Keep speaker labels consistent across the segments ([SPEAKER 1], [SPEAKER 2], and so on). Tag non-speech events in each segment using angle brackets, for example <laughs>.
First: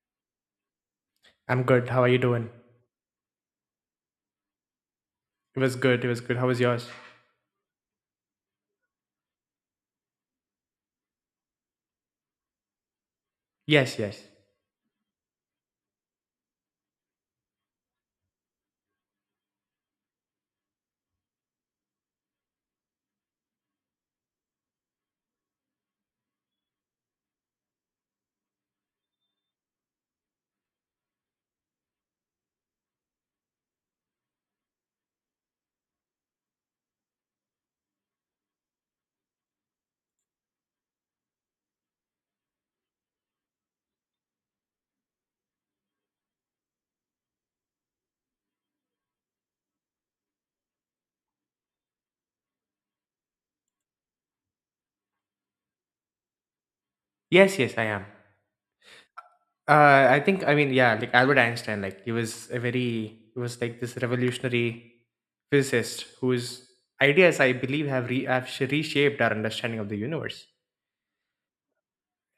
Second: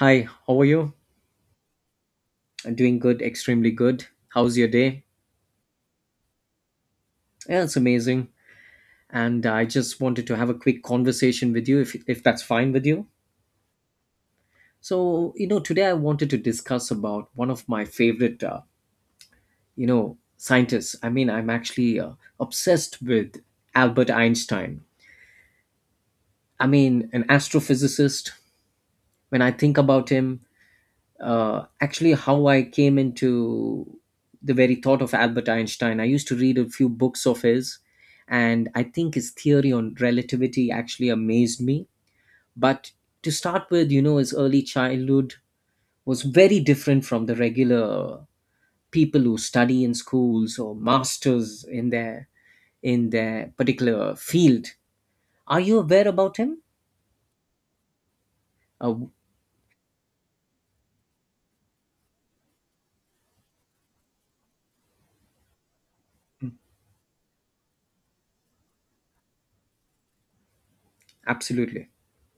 [SPEAKER 1] Hi, how are you?
[SPEAKER 2] I'm good. How are you doing?
[SPEAKER 1] I'm doing good, extremely good. How's your day?
[SPEAKER 2] It was good. It was good. How was yours?
[SPEAKER 1] Yeah, it's amazing. And I just wanted to have a quick conversation with you if that's fine with you.
[SPEAKER 2] Yes, yes.
[SPEAKER 1] So, you know, today I wanted to discuss about one of my favorite you know, scientists. I mean, I'm actually obsessed with Albert Einstein. I mean, an astrophysicist. When I think about him, actually how I came into the very thought of Albert Einstein. I used to read a few books of his, and I think his theory on relativity actually amazed me. But to start with, you know, his early childhood was very different from the regular people who study in schools or masters in their particular field. Are you aware about him?
[SPEAKER 2] Yes, yes, I am.
[SPEAKER 1] Uh,
[SPEAKER 2] I think, I mean, yeah, like Albert Einstein, like he was he was like this revolutionary physicist whose ideas, I believe, have, re- have sh- reshaped our understanding of the universe.
[SPEAKER 1] absolutely.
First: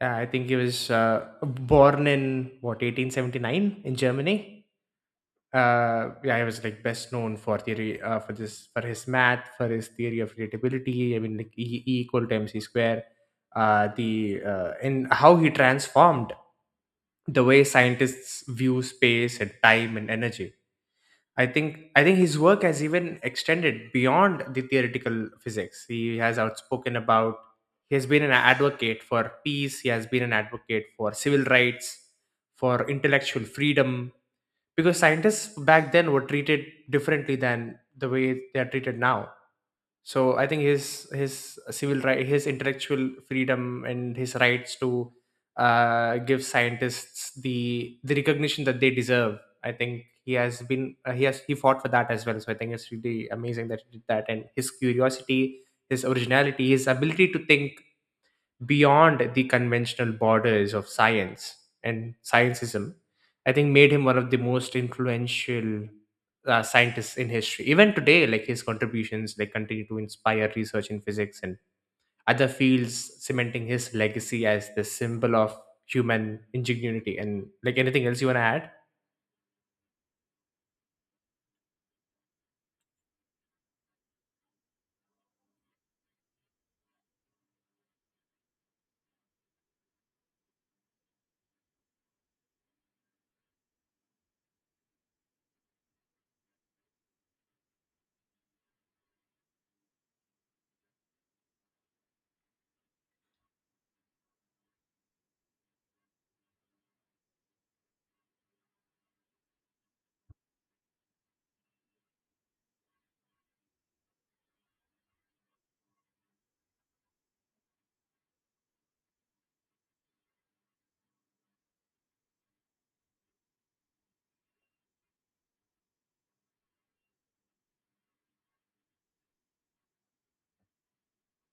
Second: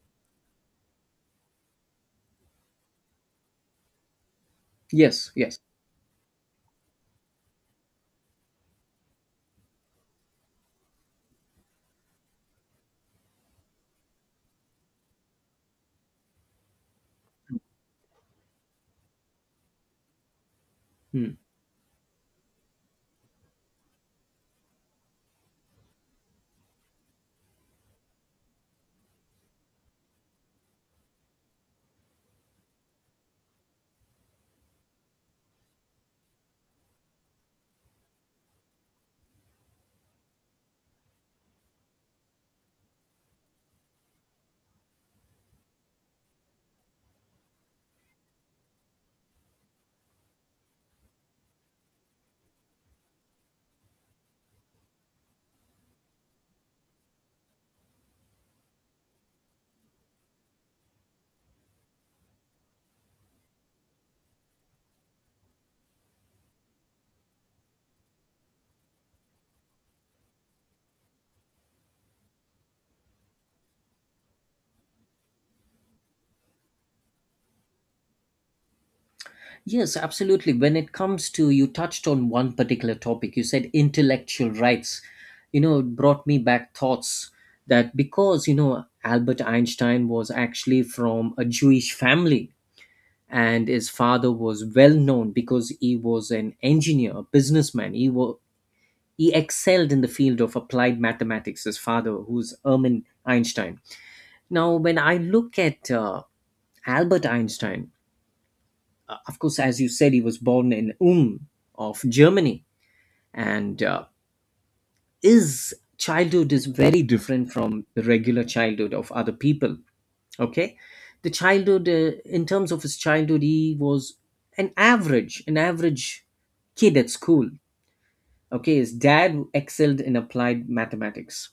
[SPEAKER 2] I think he was born in, what, 1879 in Germany?
[SPEAKER 1] Yes. Yes.
[SPEAKER 2] Yeah, he was like best known for theory for this for his math, for his theory of relatability. I mean, like e equal to mc square. The and how he transformed the way scientists view space and time and energy.
[SPEAKER 1] Hmm.
[SPEAKER 2] I think his work has even extended beyond the theoretical physics. He has outspoken about. He has been an advocate for peace. He has been an advocate for civil rights, for intellectual freedom, because scientists back then were treated differently than the way they are treated now. So I think his civil right, his intellectual freedom, and his rights to give scientists the recognition that they deserve. I think he has been he has he fought for that as well. So I think it's really amazing that he did that. And his curiosity, his originality, his ability to think beyond the conventional borders of science and scientism, I think made him one of the most influential scientists in history. Even today, like his contributions, like continue to inspire research in physics and other fields, cementing his legacy as the symbol of human ingenuity. And like anything else you want to add?
[SPEAKER 1] Yes, absolutely. When it comes to, you touched on one particular topic, you said intellectual rights. You know, it brought me back thoughts that because, you know, Albert Einstein was actually from a Jewish family, and his father was well known because he was an engineer, a businessman. He excelled in the field of applied mathematics, his father, who's Erwin Einstein. Now, when I look at Albert Einstein, of course, as you said, he was born in Ulm of Germany, and his childhood is very different from the regular childhood of other people. Okay, the childhood in terms of his childhood, he was an average kid at school. Okay, his dad excelled in applied mathematics.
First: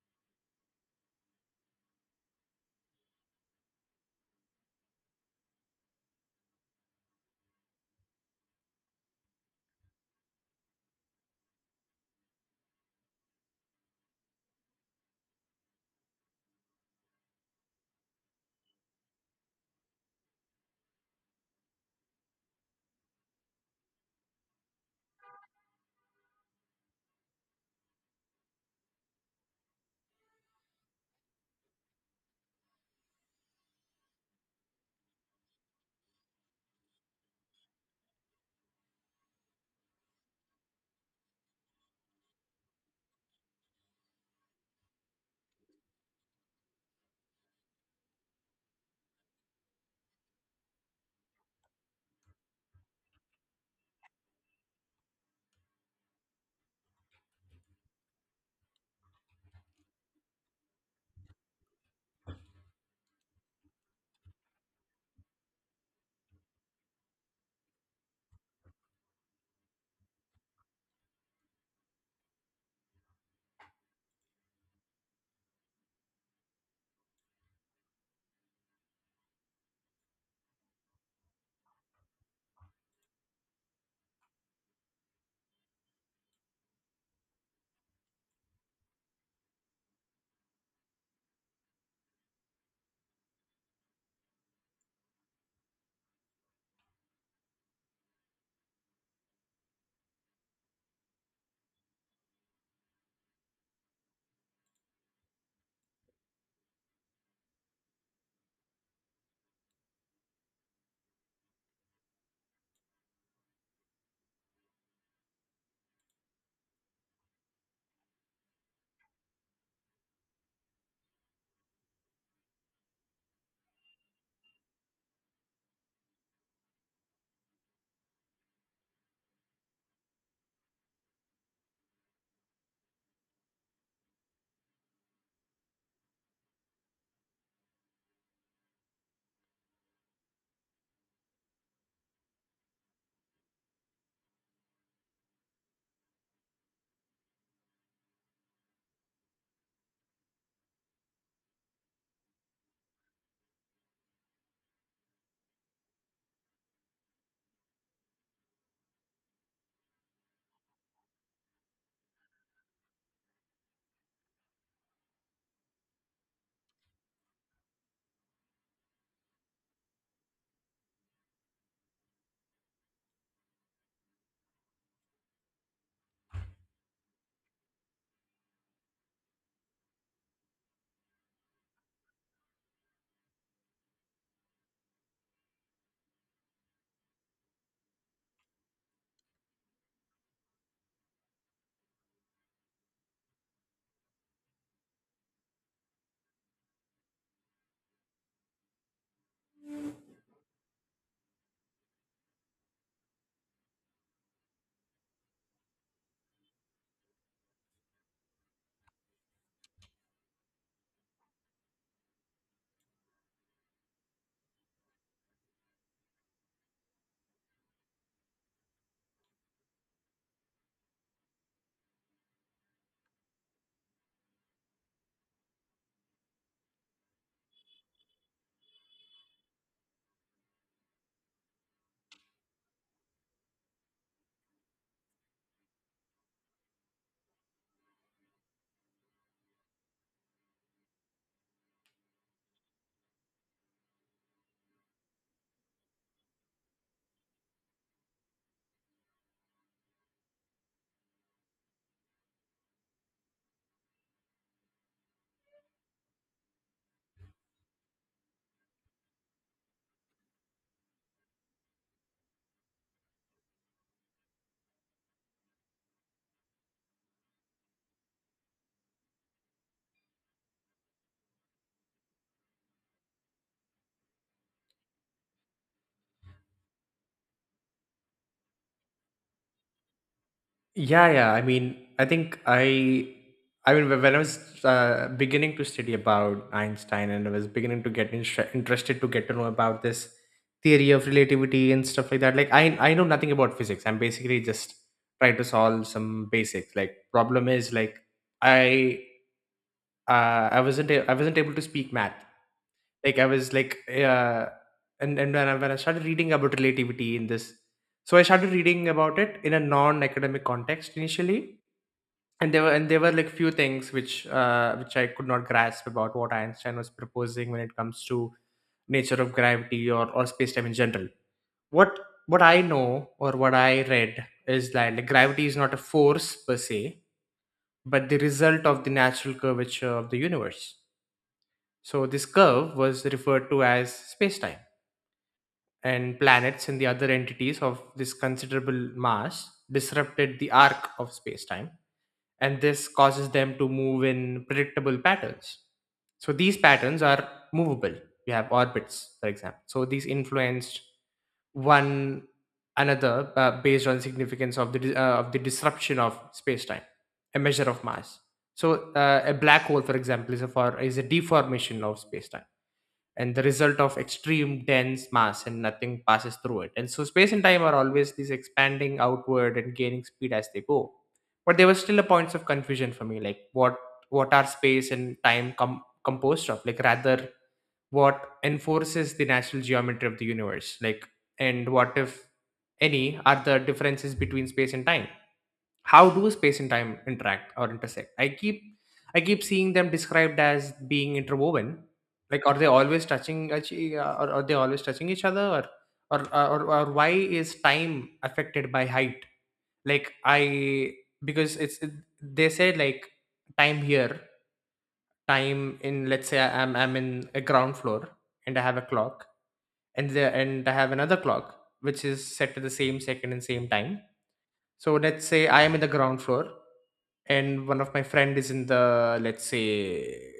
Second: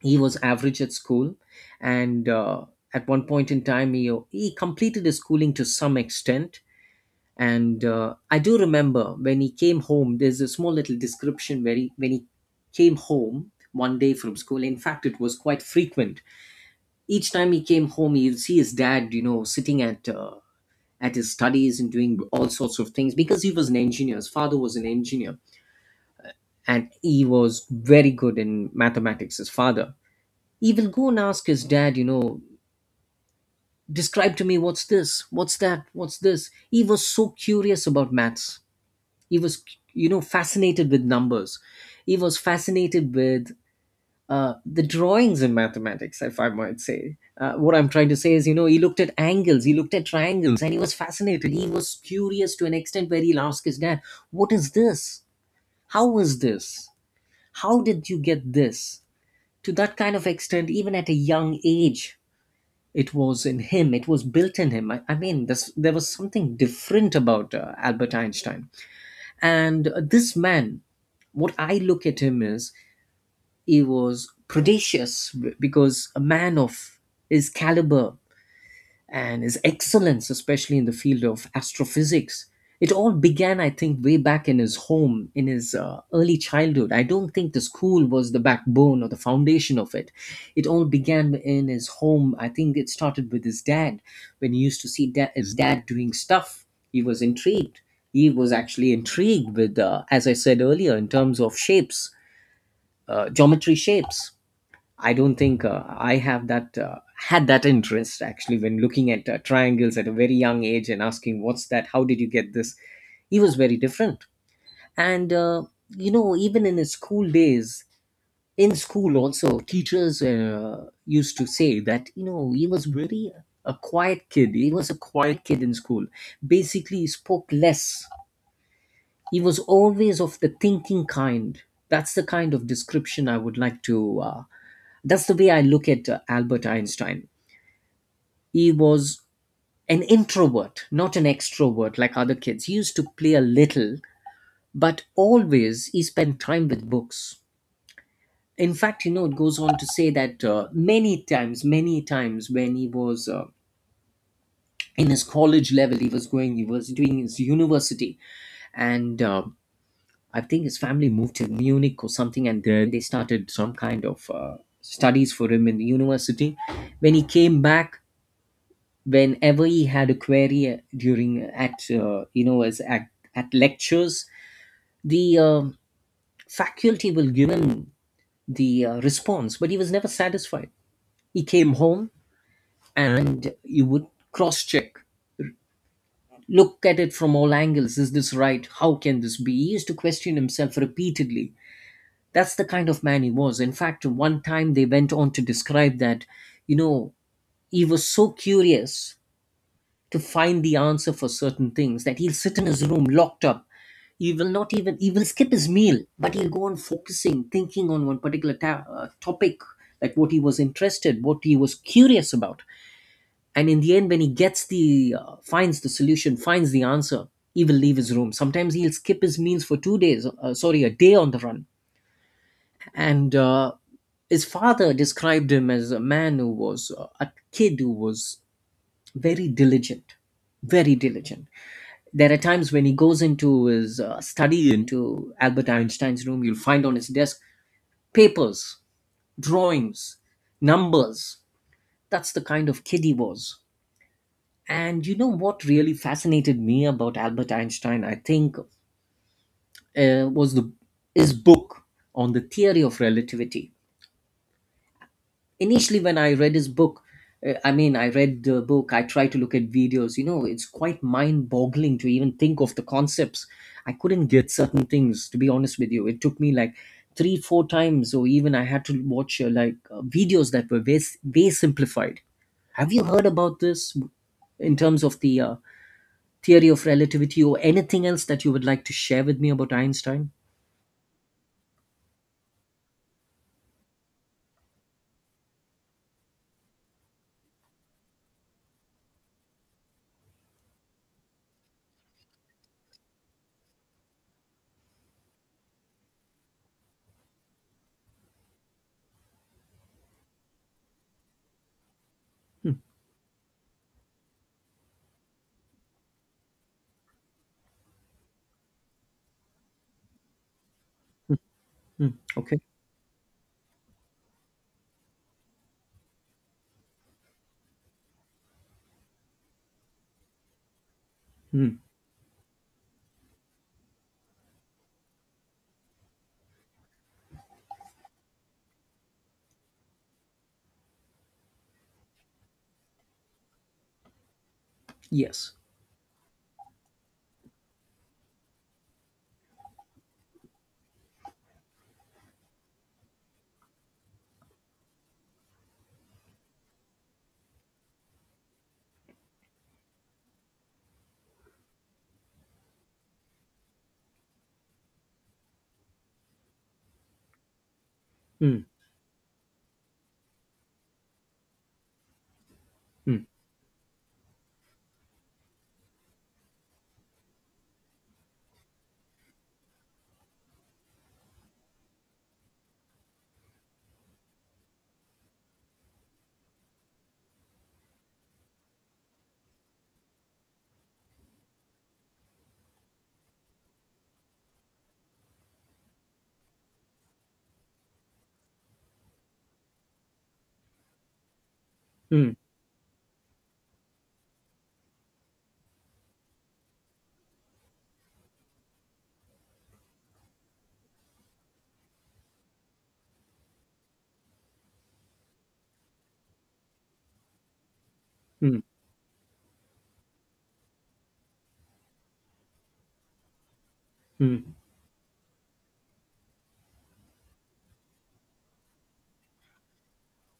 [SPEAKER 1] He was average at school, and at one point in time, he completed his schooling to some extent, and I do remember when he came home, there's a small little description where he when he came home one day from school. In fact, it was quite frequent. Each time he came home, you'll see his dad, you know, sitting at his studies and doing all sorts of things because he was an engineer, his father was an engineer, and he was very good in mathematics, his father. He will go and ask his dad, you know, describe to me what's this, what's that, what's this. He was so curious about maths. He was, you know, fascinated with numbers. He was fascinated with the drawings in mathematics, if I might say. Uh, what I'm trying to say is, you know, he looked at angles, he looked at triangles, and he was fascinated. He was curious to an extent where he'll ask his dad, what is this, how is this, how did you get this, to that kind of extent even at a young age. It was in him, it was built in him. I mean this, there was something different about Albert Einstein. And this man, what I look at him is, he was predacious because a man of his caliber and his excellence, especially in the field of astrophysics. It all began, I think, way back in his home, in his early childhood. I don't think the school was the backbone or the foundation of it. It all began in his home. I think it started with his dad. When he used to see his dad doing stuff, he was intrigued. He was actually intrigued with, as I said earlier, in terms of shapes, geometry shapes. I don't think I have that had that interest actually when looking at triangles at a very young age and asking, what's that, how did you get this. He was very different. And you know, even in his school days, in school also, teachers used to say that, you know, he was very a quiet kid. He was a quiet kid in school. Basically, he spoke less. He was always of the thinking kind. That's the kind of description I would like to that's the way I look at Albert Einstein. He was an introvert, not an extrovert like other kids. He used to play a little, but always he spent time with books. In fact, you know, it goes on to say that many times when he was in his college level, he was going, he was doing his university, and I think his family moved to Munich or something, and there they started some kind of studies for him in the university. When he came back, whenever he had a query during at you know, at lectures, the faculty will give him the response, but he was never satisfied. He came home and you would cross check, look at it from all angles, is this right, how can this be. He used to question himself repeatedly. That's the kind of man he was. In fact, one time they went on to describe that, you know, he was so curious to find the answer for certain things that he'll sit in his room locked up. He will not even He will skip his meal, but he'll go on focusing, thinking on one particular topic, like what he was interested, what he was curious about. And in the end, when he gets the finds the solution, finds the answer, he will leave his room. Sometimes he'll skip his meals for 2 days, sorry, a day on the run. And his father described him as a man who was a kid who was very diligent very diligent. There are times when he goes into his study, into Albert Einstein's room, you'll find on his desk papers, drawings, numbers. That's the kind of kid he was. And you know what really fascinated me about Albert Einstein, I think, uh, was the, his book on the theory of relativity. Initially, when I read his book, I mean, I read the book, I tried to look at videos, you know, it's quite mind boggling to even think of the concepts. I couldn't get certain things, to be honest with you. It took me like 3, 4 times, or even I had to watch videos that were way, way simplified. Have you heard about this, in terms of the theory of relativity, or anything else that you would like to share with me about Einstein?
[SPEAKER 2] Yeah, yeah. I mean, I mean, when I was beginning to study about Einstein, and I was beginning to get interested to get to know about this theory of relativity and stuff like that. Like, I know nothing about physics. I'm basically just trying to solve some basics. Like, problem is like, I, I wasn't able to speak math. Like, I was like, and when I started reading about relativity in this, so I started reading about it in a non-academic context initially,
[SPEAKER 1] Hmm,
[SPEAKER 2] and
[SPEAKER 1] okay.
[SPEAKER 2] there were and there were like few things which I could not grasp about what Einstein was proposing when it comes to nature of gravity or space time in general.
[SPEAKER 1] Hmm,
[SPEAKER 2] What what I know or what I read is that, like, gravity is not a force per se, but the result of the natural curvature of the universe. So this curve was referred to as space time,
[SPEAKER 1] yes.
[SPEAKER 2] and planets and the other entities of this considerable mass disrupted the arc of space time, and this causes them to move in predictable patterns. So these patterns are movable. You have orbits, for example. So these influenced one another based on significance of the disruption of space time, a measure of mass.
[SPEAKER 1] Hmm,
[SPEAKER 2] So a black hole, for example, is a deformation of space time
[SPEAKER 1] hmm,
[SPEAKER 2] and the result of extreme dense mass, and nothing passes through it. And so space and time are always these expanding outward and gaining speed as they go. But there were still a points of confusion for me, like what are space and time composed of? Like, rather, what enforces the natural geometry of the universe? Like, and what, if any, are the differences between space and time? How do space and time interact or intersect? I keep seeing them described as being interwoven.
[SPEAKER 1] hmm,
[SPEAKER 2] Like, are they always touching each- or are they always touching each other? Or why is time affected by height? Like I Because they say, like, time here, time in, let's say I'm in a ground floor, and
[SPEAKER 1] hmm,
[SPEAKER 2] I have a clock, and there and I have another clock which is set to the same second and same time.
[SPEAKER 1] hmm,
[SPEAKER 2] So let's say I am in the ground floor, and one of my friend is in the, let's say,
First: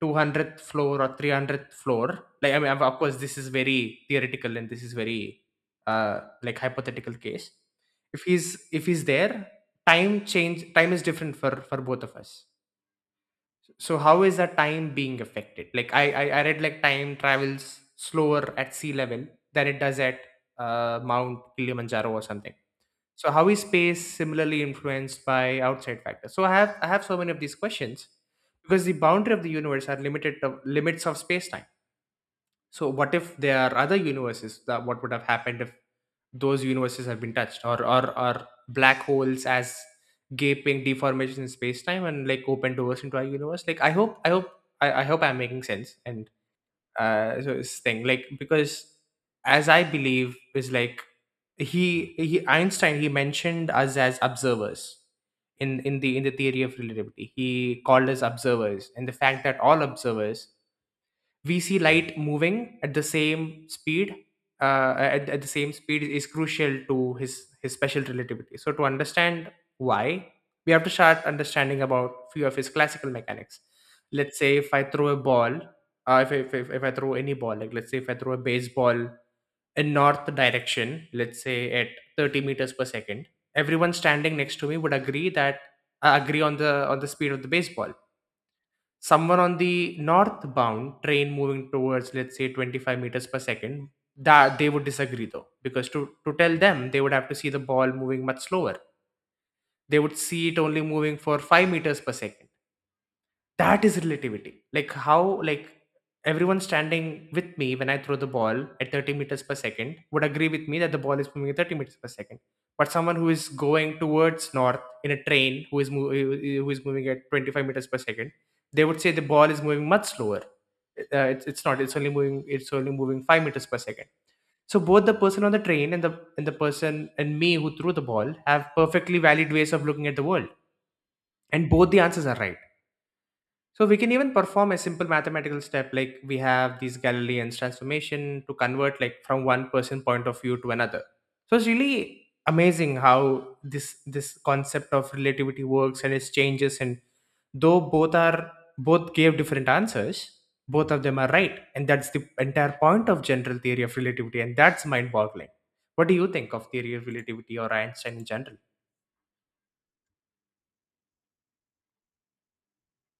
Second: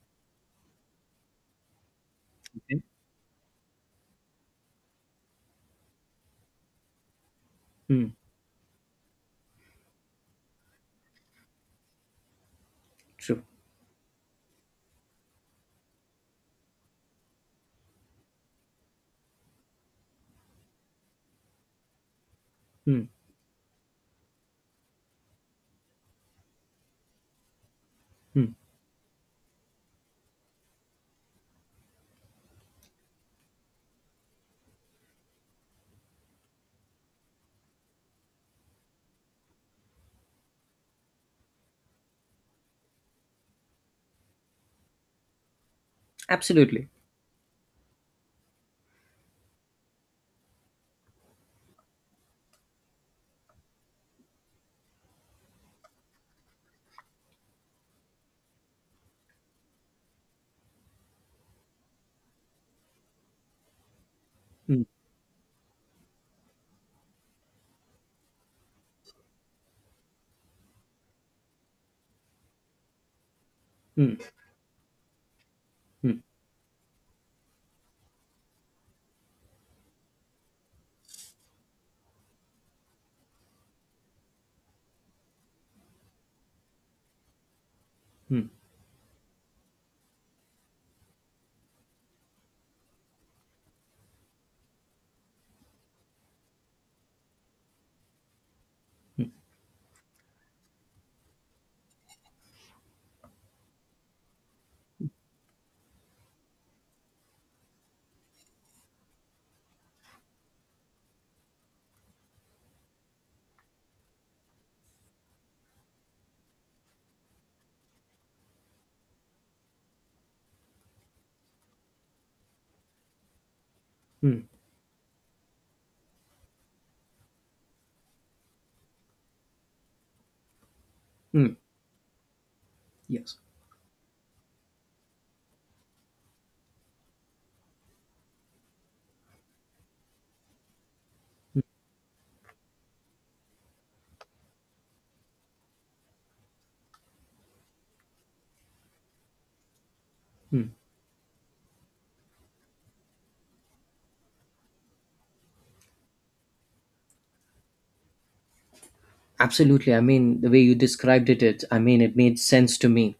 [SPEAKER 2] 200th floor or 300th floor. Like, I mean,
[SPEAKER 1] okay.
[SPEAKER 2] of course this is very theoretical, and this is very like hypothetical case.
[SPEAKER 1] Hmm.
[SPEAKER 2] If he's there, time is different for both of us.
[SPEAKER 1] True.
[SPEAKER 2] So how is that time being affected? Like, I read, like, time travels slower at sea level than it does at Mount Kilimanjaro or something.
[SPEAKER 1] Mm,
[SPEAKER 2] So how is space similarly influenced by outside factors? So I have so many of these questions,
[SPEAKER 1] mm.
[SPEAKER 2] because the boundary of the universe are limited to limits of space time. So what if there are other universes, that what would have happened if those universes have been touched, or black holes as gaping deformations in space time and like open doors into our universe? Like, I hope I'm making sense. and
[SPEAKER 1] Absolutely.
[SPEAKER 2] uh so, this thing, like, because, as I believe, is like, he Einstein, he mentioned us as observers in the theory of relativity. He called us observers, and the fact that all observers, we see light moving at the same speed,
[SPEAKER 1] Mm,
[SPEAKER 2] at the same speed, is crucial to his special relativity. So, to understand why, we have to start understanding about few of his classical mechanics.
[SPEAKER 1] mm,
[SPEAKER 2] Let's say if I throw a ball. uh,
[SPEAKER 1] mm,
[SPEAKER 2] if, if, if, if i throw any ball, like, let's say if I throw a baseball in north direction, let's say at 30 meters per second, everyone standing next to me would agree that, agree on the speed of the baseball.
[SPEAKER 1] mm,
[SPEAKER 2] Someone on the northbound train moving towards, let's say, 25 meters per second, that they would disagree, though, because, to tell them, they would have to see the ball moving much slower. They would see it only moving for 5 meters per second. That is relativity. Like, how, like, everyone standing with me when I throw the ball at 30 meters per second would agree with me that the ball is moving at 30 meters per second, but someone who is going towards north in a train, who is, who is moving at 25 meters per second, they would say the ball is moving much slower. It's not. It's only moving 5 meters per second.
[SPEAKER 1] mm,
[SPEAKER 2] So both the person on the train and the person and me who threw the ball have perfectly valid ways of looking at the world,
[SPEAKER 1] mm.
[SPEAKER 2] and both the answers are right.
[SPEAKER 1] Yes.
[SPEAKER 2] So we can even perform a simple mathematical step, like we have these Galilean's transformation to convert, like, from one person point of view to another. So it's really amazing how this concept of relativity works and its changes. And though both gave different answers, both of them are right. And that's the entire point of general theory of relativity, and that's mind boggling. What do you think of theory of relativity or Einstein in general?
[SPEAKER 1] Absolutely. I mean, the way you described it, I mean, it made sense to me.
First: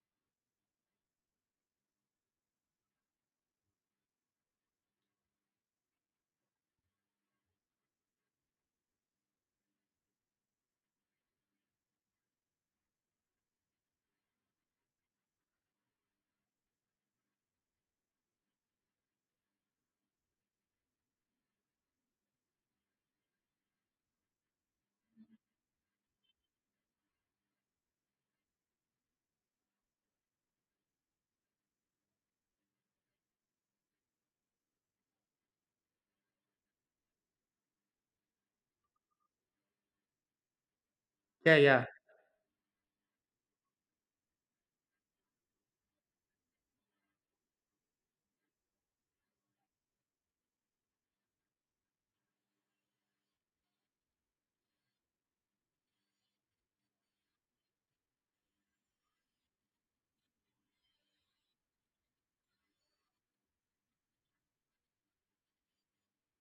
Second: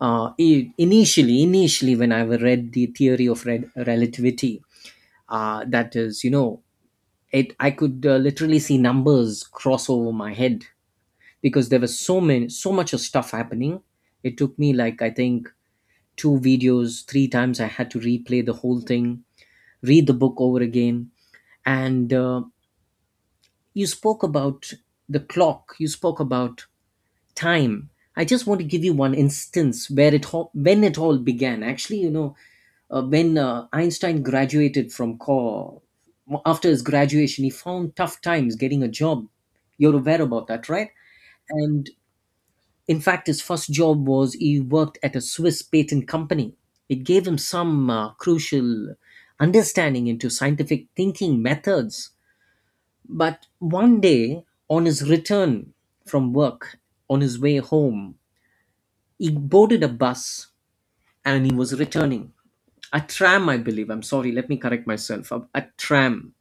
[SPEAKER 1] Initially, when I read the theory of relativity, that is, you know, it I could literally see numbers cross over my head, because there was so many, so much of stuff happening. It took me, like, I think two videos, three times. I had to replay the whole thing, read the book over again. And you spoke about the clock, you spoke about time. I just want to give you one instance where when it all began. Actually, you know, when Einstein graduated from co after his graduation, he found tough times getting a job. You're aware about that, right?
[SPEAKER 2] Yeah, yeah.
[SPEAKER 1] And in fact, his first job was, he worked at a Swiss patent company. It gave him some crucial understanding into scientific thinking methods. But one day, on his return from work, on his way home, he boarded a bus and he was returning. A tram, I believe. I'm sorry, let me correct myself. A tram.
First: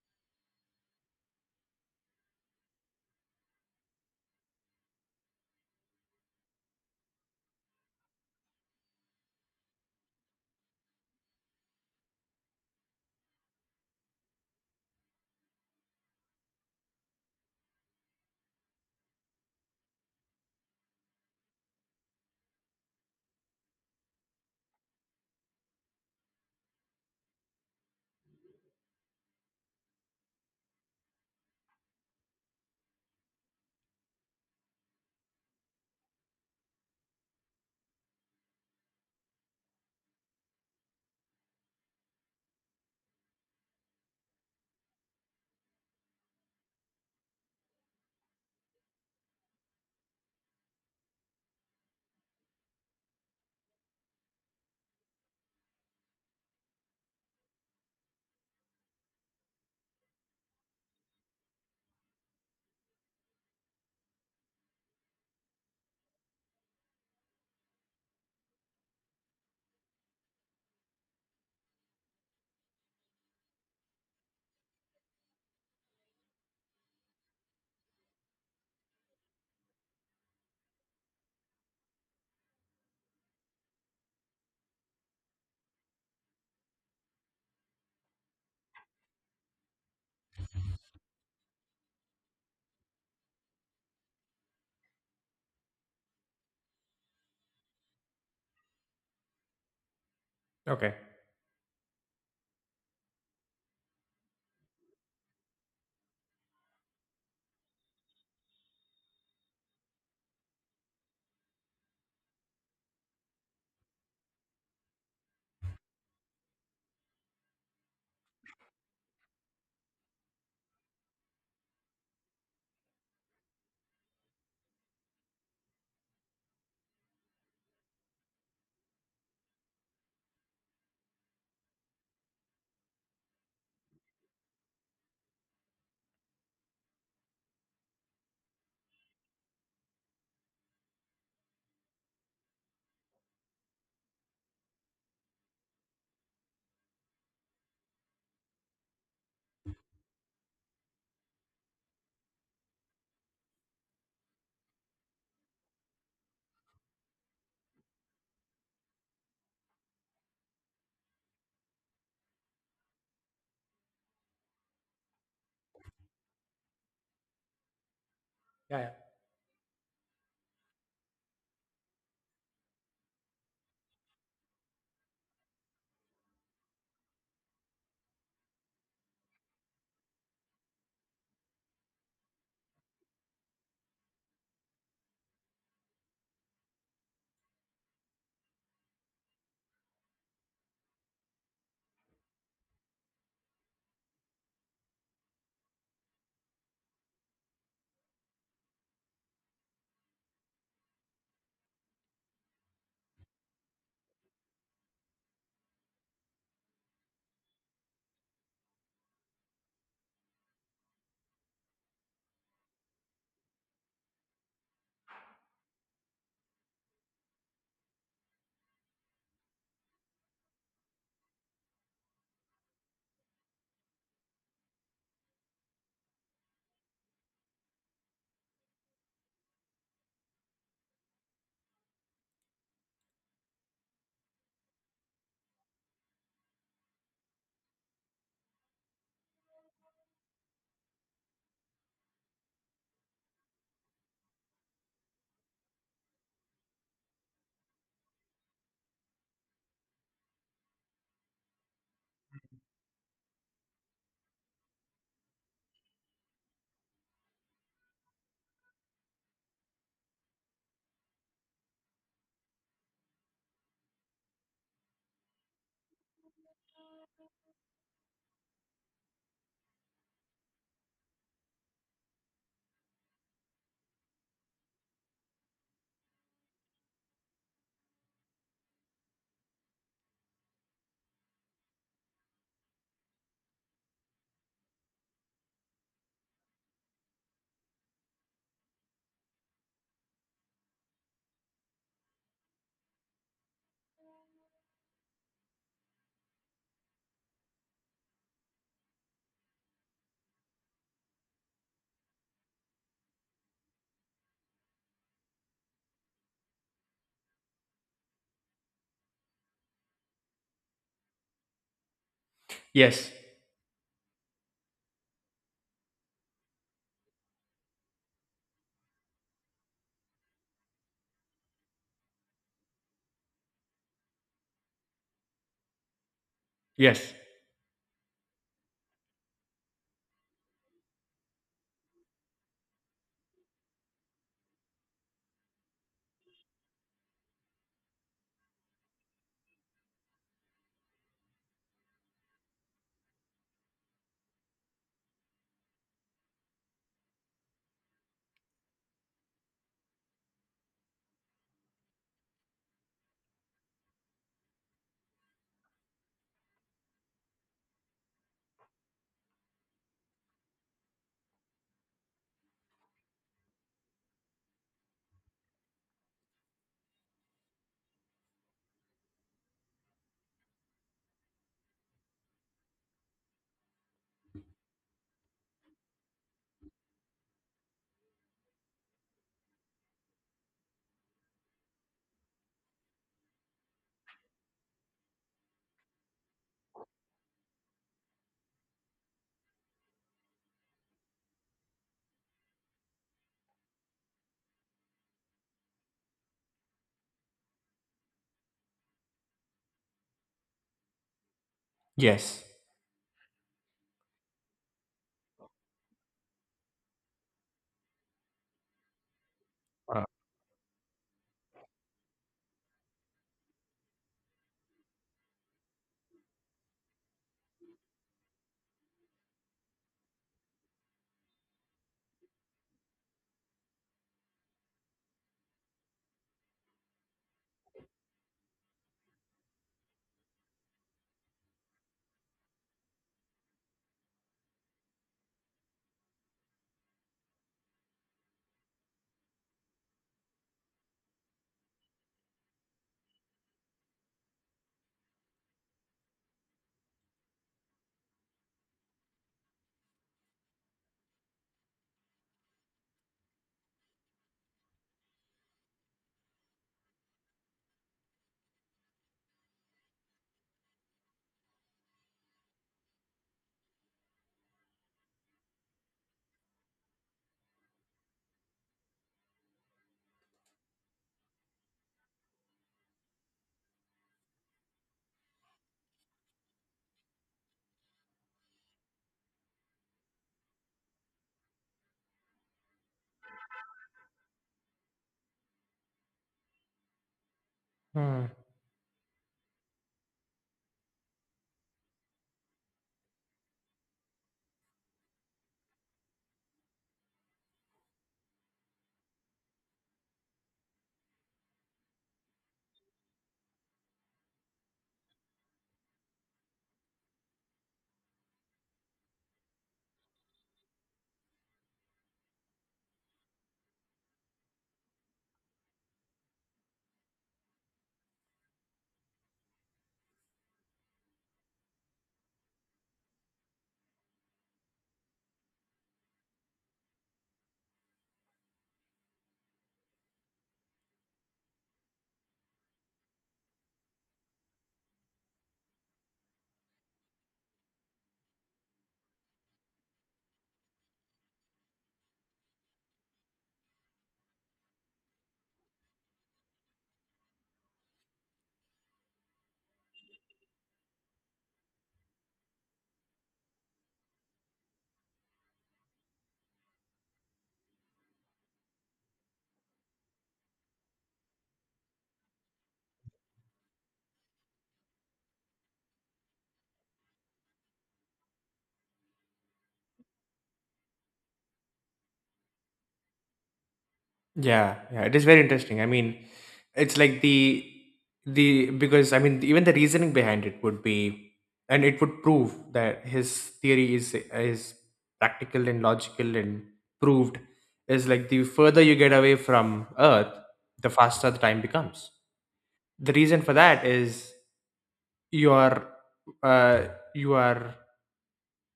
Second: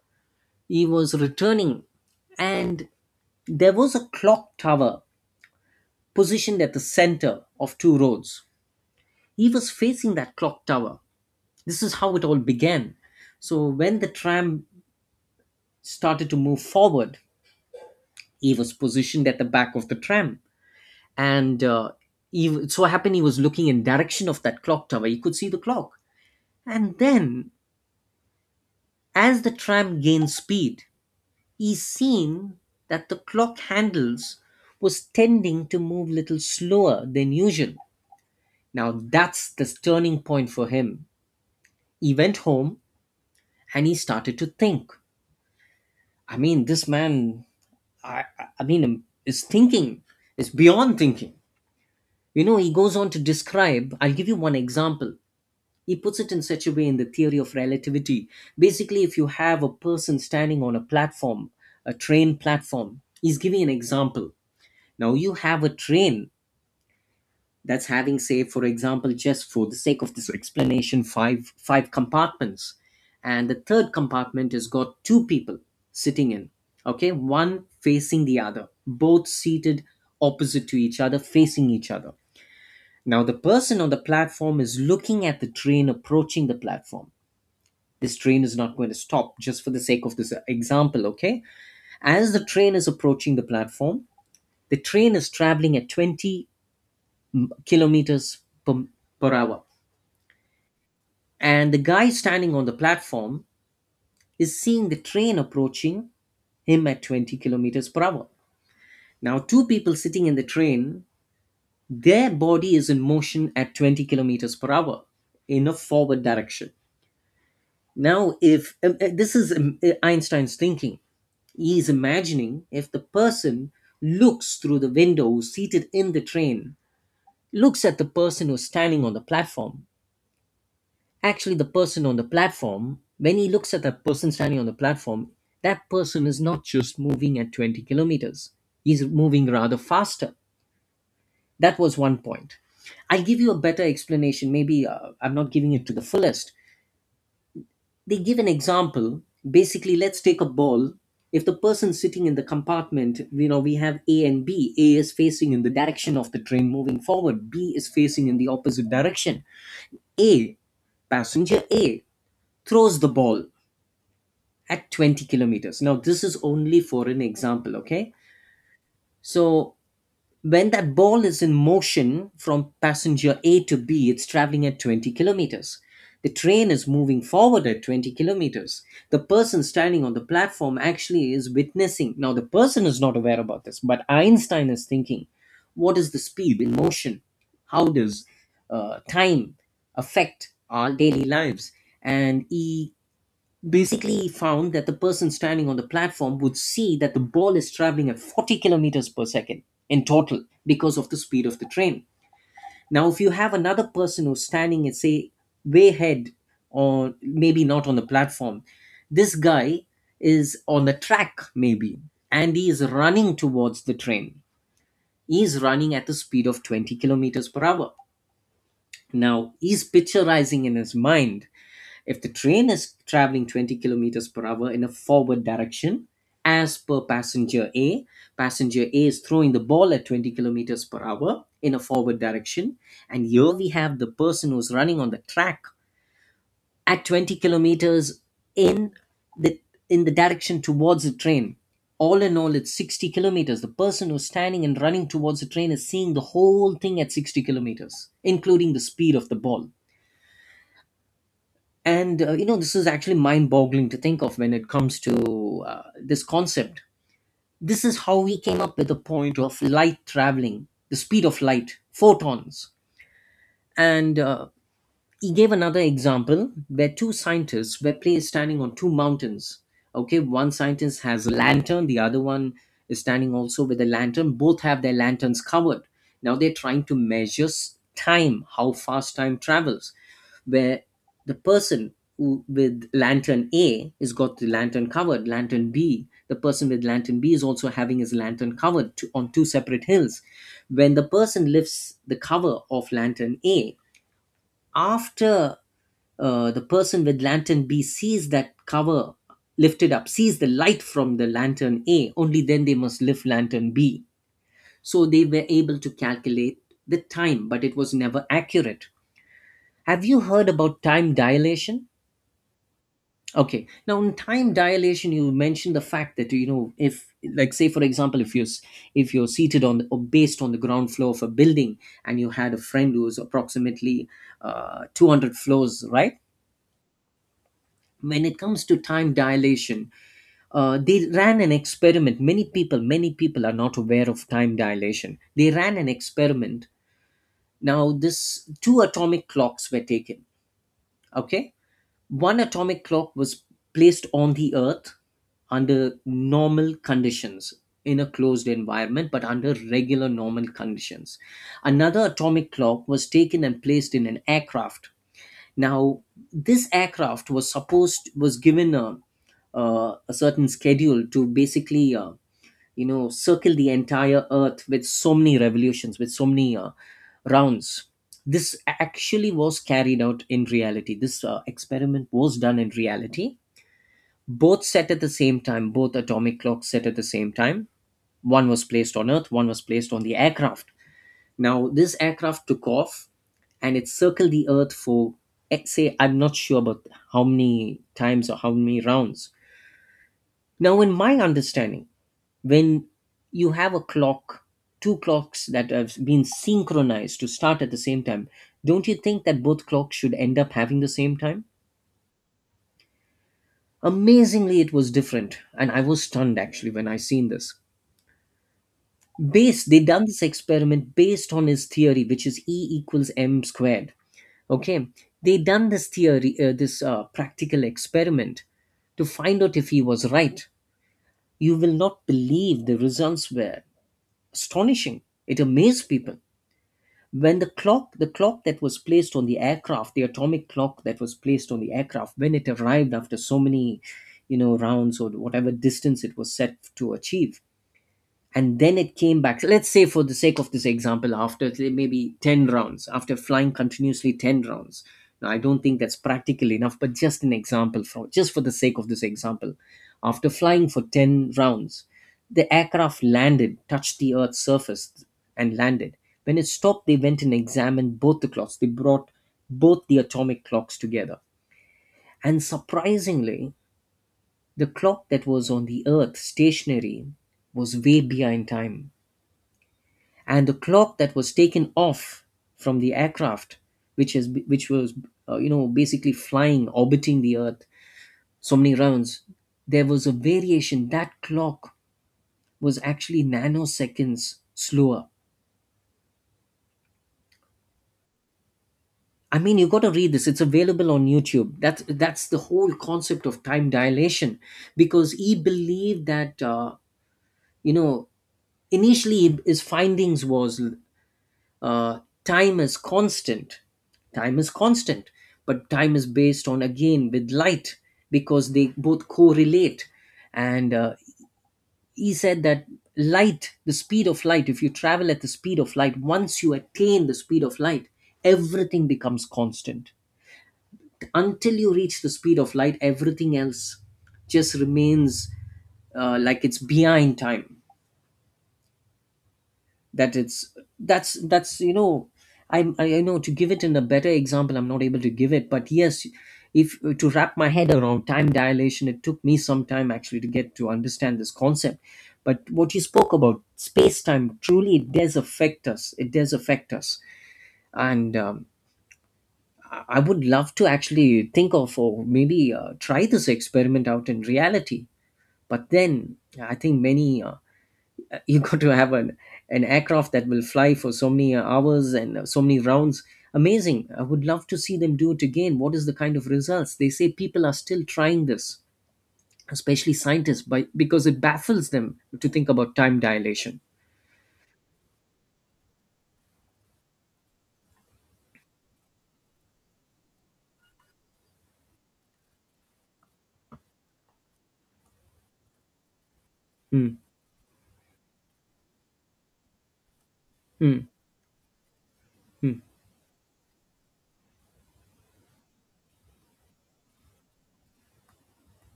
[SPEAKER 1] He was returning, and there was a clock tower positioned at the center of two roads. He was facing that clock tower. This is how it all began. So, when the tram started to move forward, he was positioned at the back of the tram, and it so happened he was looking in direction of that clock tower, he could see the clock. And then, as the tram gained speed, he seen that the clock handles was tending to move little slower than usual. Now that's this turning point for him. He went home and he started to think. I mean, this man, I mean, is thinking is beyond thinking. You know, he goes on to describe, I'll give you one example. He puts it in such a way in the theory of relativity. Basically, if you have a person standing on a platform, a train platform, he's giving an example. Now, you have a train that's having, say, for example, just for the sake of this explanation, five compartments. And the third compartment has got two people sitting in, okay, one facing the other, both seated opposite to each other, facing each other. Now, the person on the platform is looking at the train approaching the platform. This train is not going to stop, just for the sake of this example, okay? As the train is approaching the platform, the train is traveling at 20 kilometers per, per hour,
[SPEAKER 2] Okay.
[SPEAKER 1] and the guy standing on the platform is seeing the train approaching him at 20 kilometers per hour. Now, two people sitting in the train, their body is in motion at 20 kilometers per hour in a forward direction. Now, if this is Einstein's thinking. He is imagining, if the person looks through the window who's seated in the train, looks at the person who's standing on the platform. Actually, the person on the platform, when he looks at that person standing on the platform, that person is not just moving at 20 kilometers, he's moving rather faster. That was one point. I'll give you a better explanation. Maybe I'm not giving it to the fullest. They give an example. Basically, let's take a ball. If the person sitting in the compartment, we have A and B. A is facing in the direction of the train moving forward. B is facing in the opposite direction. A, passenger A, throws the ball at 20 kilometers. Now, this is only for an example, okay?
[SPEAKER 2] Yeah, yeah.
[SPEAKER 1] So when that ball is in motion from passenger A to B, it's traveling at 20 kilometers. The train is moving forward at 20 kilometers. The person standing on the platform actually is witnessing. Now, the person is not aware about this, but Einstein is thinking, what is the speed in motion? How does time affect our daily lives? And he basically found that the person standing on the platform would see that the ball is traveling at 40 kilometers per second in total because of the speed of the train. Now, if you have another person who's standing at, say, way ahead, or maybe not on the platform, this guy is on the track, maybe, and he is running towards the train. He is running at the speed of 20 kilometers per hour. Now, he's picturizing in his mind, if the train is traveling 20 kilometers per hour in a forward direction, as per passenger A, passenger A is throwing the ball at 20 kilometers per hour in a forward direction. And here we have the person who's running on the track at 20 kilometers in the in the direction towards the train. All in all, it's 60 kilometers. The person who's standing and running towards the train is seeing the whole thing at 60 kilometers, including the speed of the ball, and this is actually mind-boggling to think of when it comes to this concept. This is how we came up with the point of light traveling, the speed of light, photons. And he gave another example where two scientists were placed standing on two mountains. Okay, one scientist has a lantern, the other one is standing also with a lantern, both have their lanterns covered. Now they're trying to measure time, how fast time travels, where the person with lantern A has got the lantern covered, lantern B, the person with lantern B is also having his lantern covered to, on two separate hills. When the person lifts the cover of lantern A, after the person with lantern B sees that cover lifted up, sees the light from the lantern A, only then they must lift lantern B. So they were able to calculate the time, but it was never accurate. Have you heard about time dilation?
[SPEAKER 2] Yes.
[SPEAKER 1] Okay. Now, in time dilation, you mentioned the fact that, if, like, say for example, if you're seated or based on the ground floor of a building, and you had a friend who was approximately 200 floors, right?
[SPEAKER 2] Yes.
[SPEAKER 1] When it comes to time dilation, they ran an experiment. Many people are not aware of time dilation. They ran an experiment. Now, this two atomic clocks were taken. Okay. One atomic clock was placed on the Earth under normal conditions, in a closed environment, but under regular normal conditions. Another atomic clock was taken and placed in an aircraft. Now, this aircraft was given a certain schedule to basically circle the entire Earth with so many revolutions, with so many rounds. This actually was carried out in reality. This experiment was done in reality. Both set at the same time, both atomic clocks set at the same time. One was placed on Earth, one was placed on the aircraft. Now this aircraft took off, and it circled the Earth for, say, I'm not sure about how many times or how many rounds. Now, in my understanding, when you have a clock, two clocks that have been synchronized to start at the same time, don't you think that both clocks should end up having the same time?
[SPEAKER 2] Yes.
[SPEAKER 1] Amazingly, it was different, and I was stunned actually when I seen this. They
[SPEAKER 2] Uh,
[SPEAKER 1] done this experiment based on his theory, which is E equals m squared. Okay, they done this practical experiment to find out if he was right. You will not believe, the results were astonishing. It amazed people. When the clock that was placed on the aircraft, the atomic clock that was placed on the aircraft, when it arrived after so many, rounds or whatever distance it was set to achieve, and then it came back. So let's say, for the sake of this example, after maybe 10 rounds, after flying continuously 10 rounds — now I don't think that's practical enough, but just an example, for just for the sake of this example — after flying for 10 rounds, the aircraft landed, touched the Earth's surface and landed. When it stopped, they went and examined both the clocks. They brought both the atomic clocks together, and surprisingly, the clock that was on the Earth stationary was way behind time, and the clock that was taken off from the aircraft, which was basically flying, orbiting the Earth so many rounds — there was a variation. That clock was actually nanoseconds slower.
[SPEAKER 2] Hmm.
[SPEAKER 1] I mean, you got to read this. It's available on YouTube. That's the whole concept of time dilation, because he believed that, you know initially, his findings was, uh, time is constant, time is constant. But time is based on, again, with light, because they both correlate. And he said that, light the speed of light, if you travel at the speed of light, once you attain the speed of light, everything becomes constant. Until you reach the speed of light, everything else just remains like it's behind time. That it's that's that's you know. I know, to give it in a better example I'm not able to give it, but yes. If, to wrap my head around time dilation, it took me some time actually to get to understand this concept. But what you spoke about space time, truly, it does affect us, it does affect us. And I would love to actually think of, or maybe try this experiment out in reality. But then I think many you got to have an aircraft that will fly for so many hours and so many rounds. Amazing. I would love to see them do it again. What is the kind of results? They say people are still trying this, especially scientists, because it baffles them to think about time dilation.
[SPEAKER 2] Yeah, yeah, it is very interesting. I mean, it's like the, because, I mean, even the reasoning behind it would be, and it would prove that his theory is practical and logical and
[SPEAKER 1] Hmm,
[SPEAKER 2] proved, is like, the further you get away from Earth, the
[SPEAKER 1] hmm,
[SPEAKER 2] faster the time becomes.
[SPEAKER 1] hmm,
[SPEAKER 2] The reason for that is, you are uh, you are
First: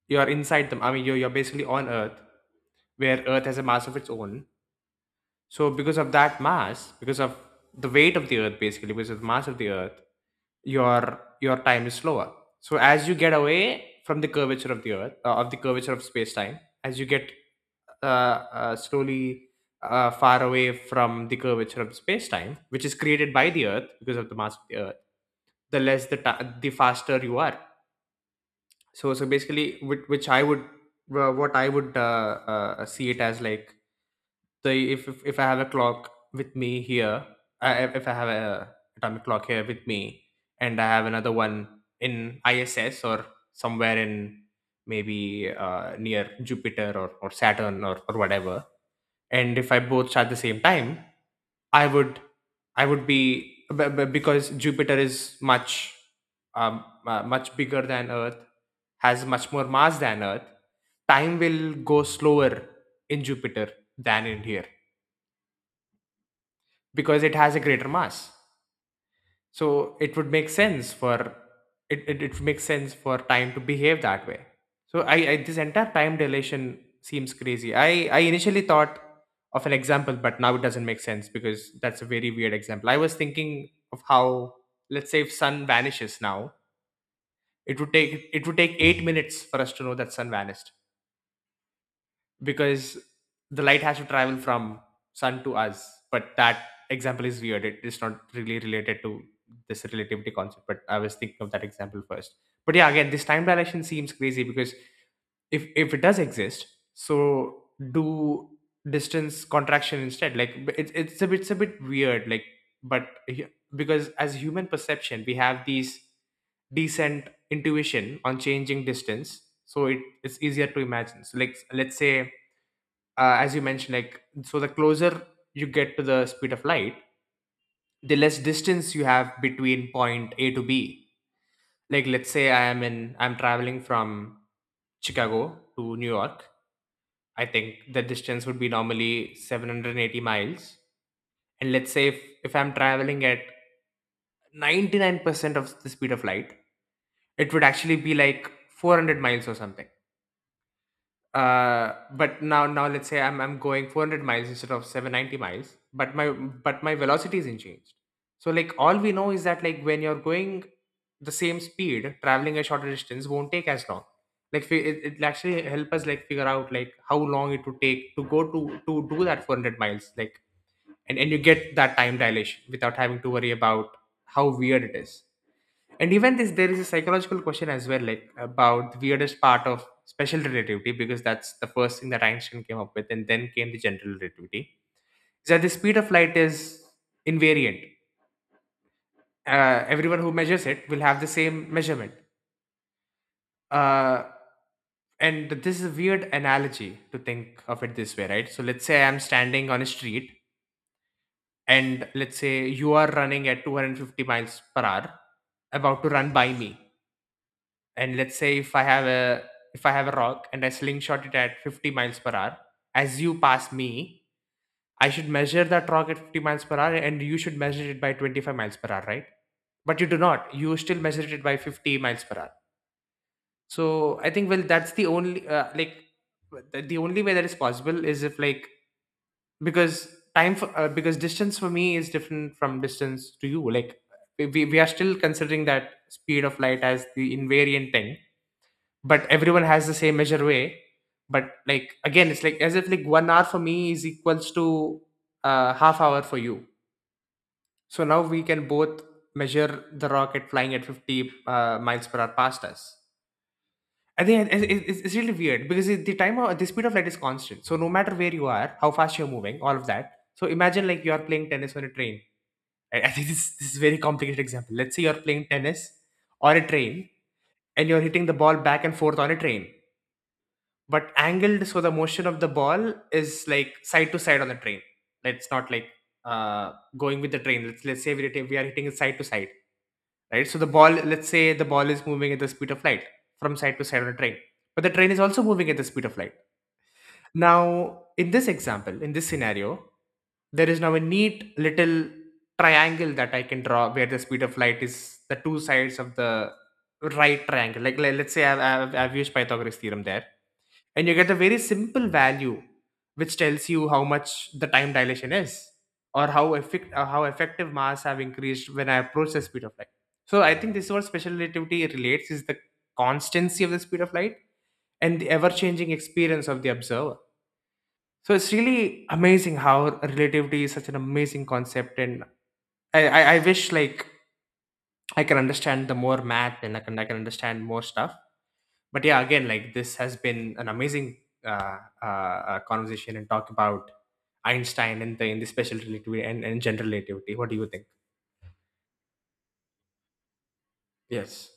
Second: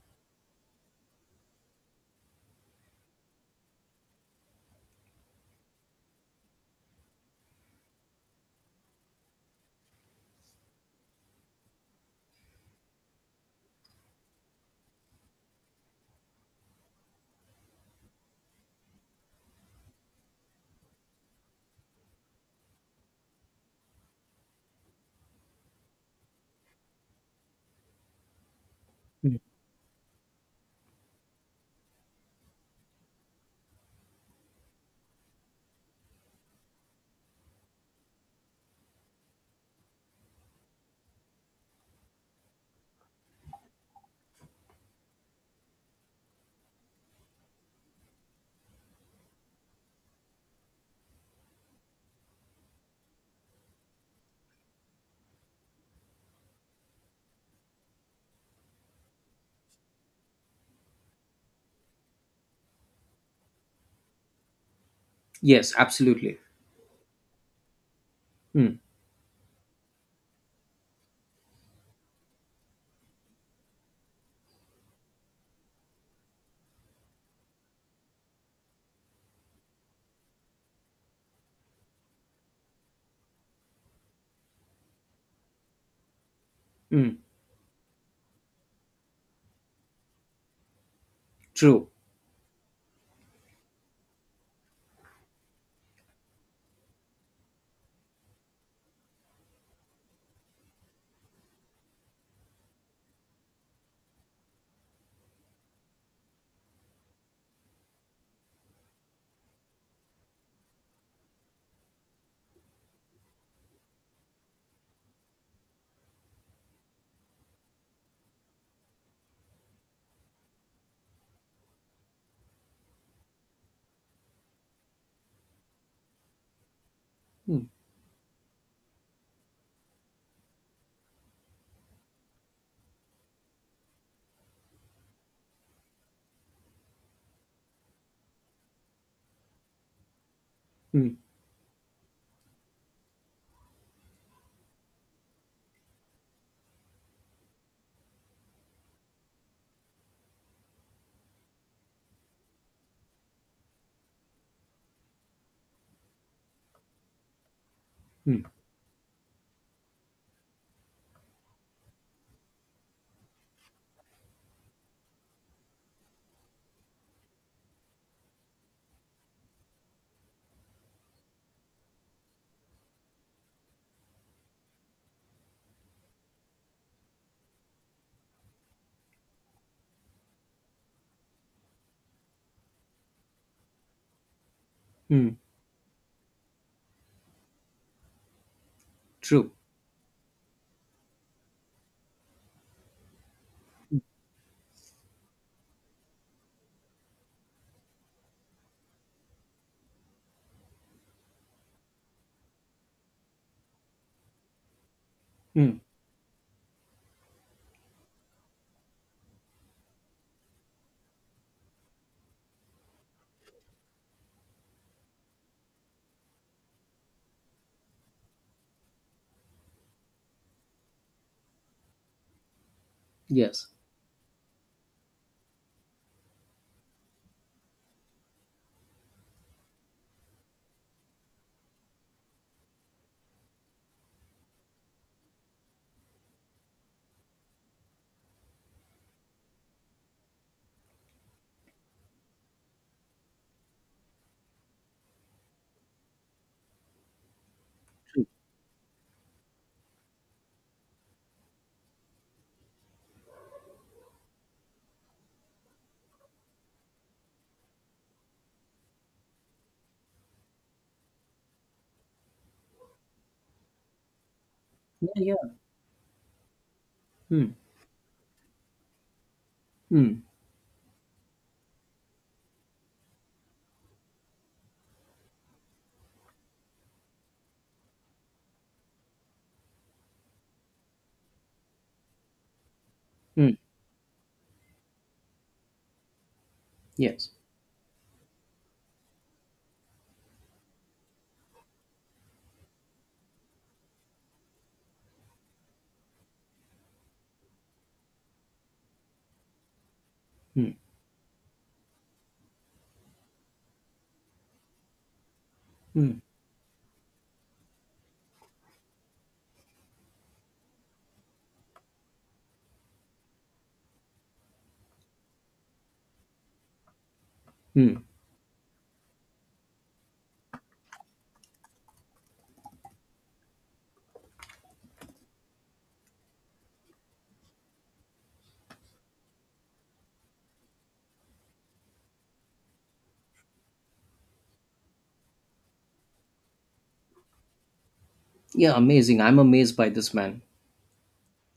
[SPEAKER 2] you are inside them. I mean, you're basically on Earth, where Earth has a mass of its own. So because of that mass, because of the weight of the earth basically, because of the mass of the earth, your time is slower. So as you get away from the curvature of the earth, of the curvature of space time, as you get slowly, far away from the curvature of space time, which is created by the earth because of the mass of the earth, the less the ti the faster you are. So,
[SPEAKER 1] hmm.
[SPEAKER 2] basically, which I would wha- what I would, see it as, like, the if I have a clock with me here, if I have a atomic clock here with me, and I have another one in ISS, or somewhere in, maybe near Jupiter, or Saturn, or whatever, and if I both at the same time, I would, because Jupiter is much much bigger than Earth, has much more mass than Earth. Time will go slower in Jupiter than in here
[SPEAKER 1] Yes, absolutely.
[SPEAKER 2] because it has a greater mass.
[SPEAKER 1] Hmm,
[SPEAKER 2] So it would make sense for it would make sense for time to behave that way. So I this entire time dilation seems crazy. I initially thought of an example, but now it doesn't make sense because that's a very weird example. I was thinking of how, let's say, if sun vanishes now,
[SPEAKER 1] hmm.
[SPEAKER 2] it would take 8 minutes for us to know that sun vanished,
[SPEAKER 1] True.
[SPEAKER 2] because the light has to travel from sun to us. But that example is weird. It is not really related to this relativity concept, but I was thinking of that example first. But yeah, again, this time dilation seems crazy because if it does exist, so do distance contraction instead. Like, it's it's a bit weird, like, but because as human perception, we have these decent intuition on changing distance. So it's easier to imagine. So, like, let's say, as you mentioned, like, so the closer you get to the speed of light,
[SPEAKER 1] Hmm,
[SPEAKER 2] the less distance you have between point A to B. Like, let's say I am in I'm traveling from Chicago to New York. I think the distance would be normally 780 miles.
[SPEAKER 1] hmm,
[SPEAKER 2] And let's say if, I'm traveling at 99% of the speed of light, it would actually be like 400 miles or something. Uh, but now, let's say I'm going 400 miles instead of 790 miles, but my velocity isn't changed.
[SPEAKER 1] hmm,
[SPEAKER 2] So, like, all we know is that, like, when you're going the same speed, traveling a shorter distance won't take as long. Like, it'll actually help us, like, figure out, like, how long it would take to go to do that 400 miles. Like, and you get that time dilation without having to worry about how weird it is. And even this, there is a psychological question as well, like, about the weirdest part of special relativity, because that's the first thing that Einstein came up with, and then came the general relativity.
[SPEAKER 1] hmm.
[SPEAKER 2] Is that the speed of light is invariant?
[SPEAKER 1] True.
[SPEAKER 2] Everyone who measures it will have the same measurement. Uh, and this is a weird analogy to think of it this way, right? So let's say I'm standing on a street, and let's say you are running at 250 miles per hour,
[SPEAKER 1] Hmm.
[SPEAKER 2] about to run by me. And let's say if I have a if I have a rock and I slingshot it at 50 miles per hour as you pass me, I should measure that rock at 50 miles per hour and you should measure it by 25 miles per hour, right? But you do not. You still measure it by 50 miles per hour.
[SPEAKER 1] Yes.
[SPEAKER 2] So I think, well, that's the only like, the only way that is possible is if, like, because time for because distance for me is different from distance to you. Like, we are still considering that speed of light as the invariant thing, but everyone has the same measure way. But, like, again, it's like as if, like, 1 hour for me is equals to, half hour for you. So now
[SPEAKER 1] True.
[SPEAKER 2] we can both measure the rocket flying at 50 miles per hour past us. I think it's really weird because the time of the speed of light is constant. So no matter where you are, how fast you're moving, all of that. So imagine, like, you are playing tennis on a train. I think <laughs> this is a very complicated example. Let's say
[SPEAKER 1] Yeah,
[SPEAKER 2] you're
[SPEAKER 1] yeah.
[SPEAKER 2] playing tennis or a train,
[SPEAKER 1] Hmm,
[SPEAKER 2] and you're hitting the ball back and forth on a train,
[SPEAKER 1] hmm,
[SPEAKER 2] but angled, so the motion of the ball is, like, side to side on the train. It's not like, uh going with the train. Let's say we are hitting it side to side, right? So the ball, let's say the ball is moving at the speed of light
[SPEAKER 1] hmm.
[SPEAKER 2] from side to side on a train, but the train is also moving at the speed of light.
[SPEAKER 1] Yes.
[SPEAKER 2] Now, in this example, in this scenario, there is now a neat little triangle that I can draw where the speed of light is the two sides of the right triangle. Like, let's say I've used Pythagoras theorem there,
[SPEAKER 1] Hmm,
[SPEAKER 2] and you get a very simple value which tells you how much the time dilation is,
[SPEAKER 1] hmm,
[SPEAKER 2] or how effect how effective mass have increased when I approach the speed of light. So I think this is what special relativity relates is the constancy of the speed of light and the ever-changing experience of the observer.
[SPEAKER 1] hmm.
[SPEAKER 2] So it's really amazing how relativity is such an amazing concept. And I wish, like, I can understand the more math, and I can understand more stuff. But yeah, again, like, this has been an amazing conversation and talk about Einstein and the special relativity and, general relativity. What do you think?
[SPEAKER 1] Yeah, amazing. I'm amazed by this man.
[SPEAKER 2] Yes.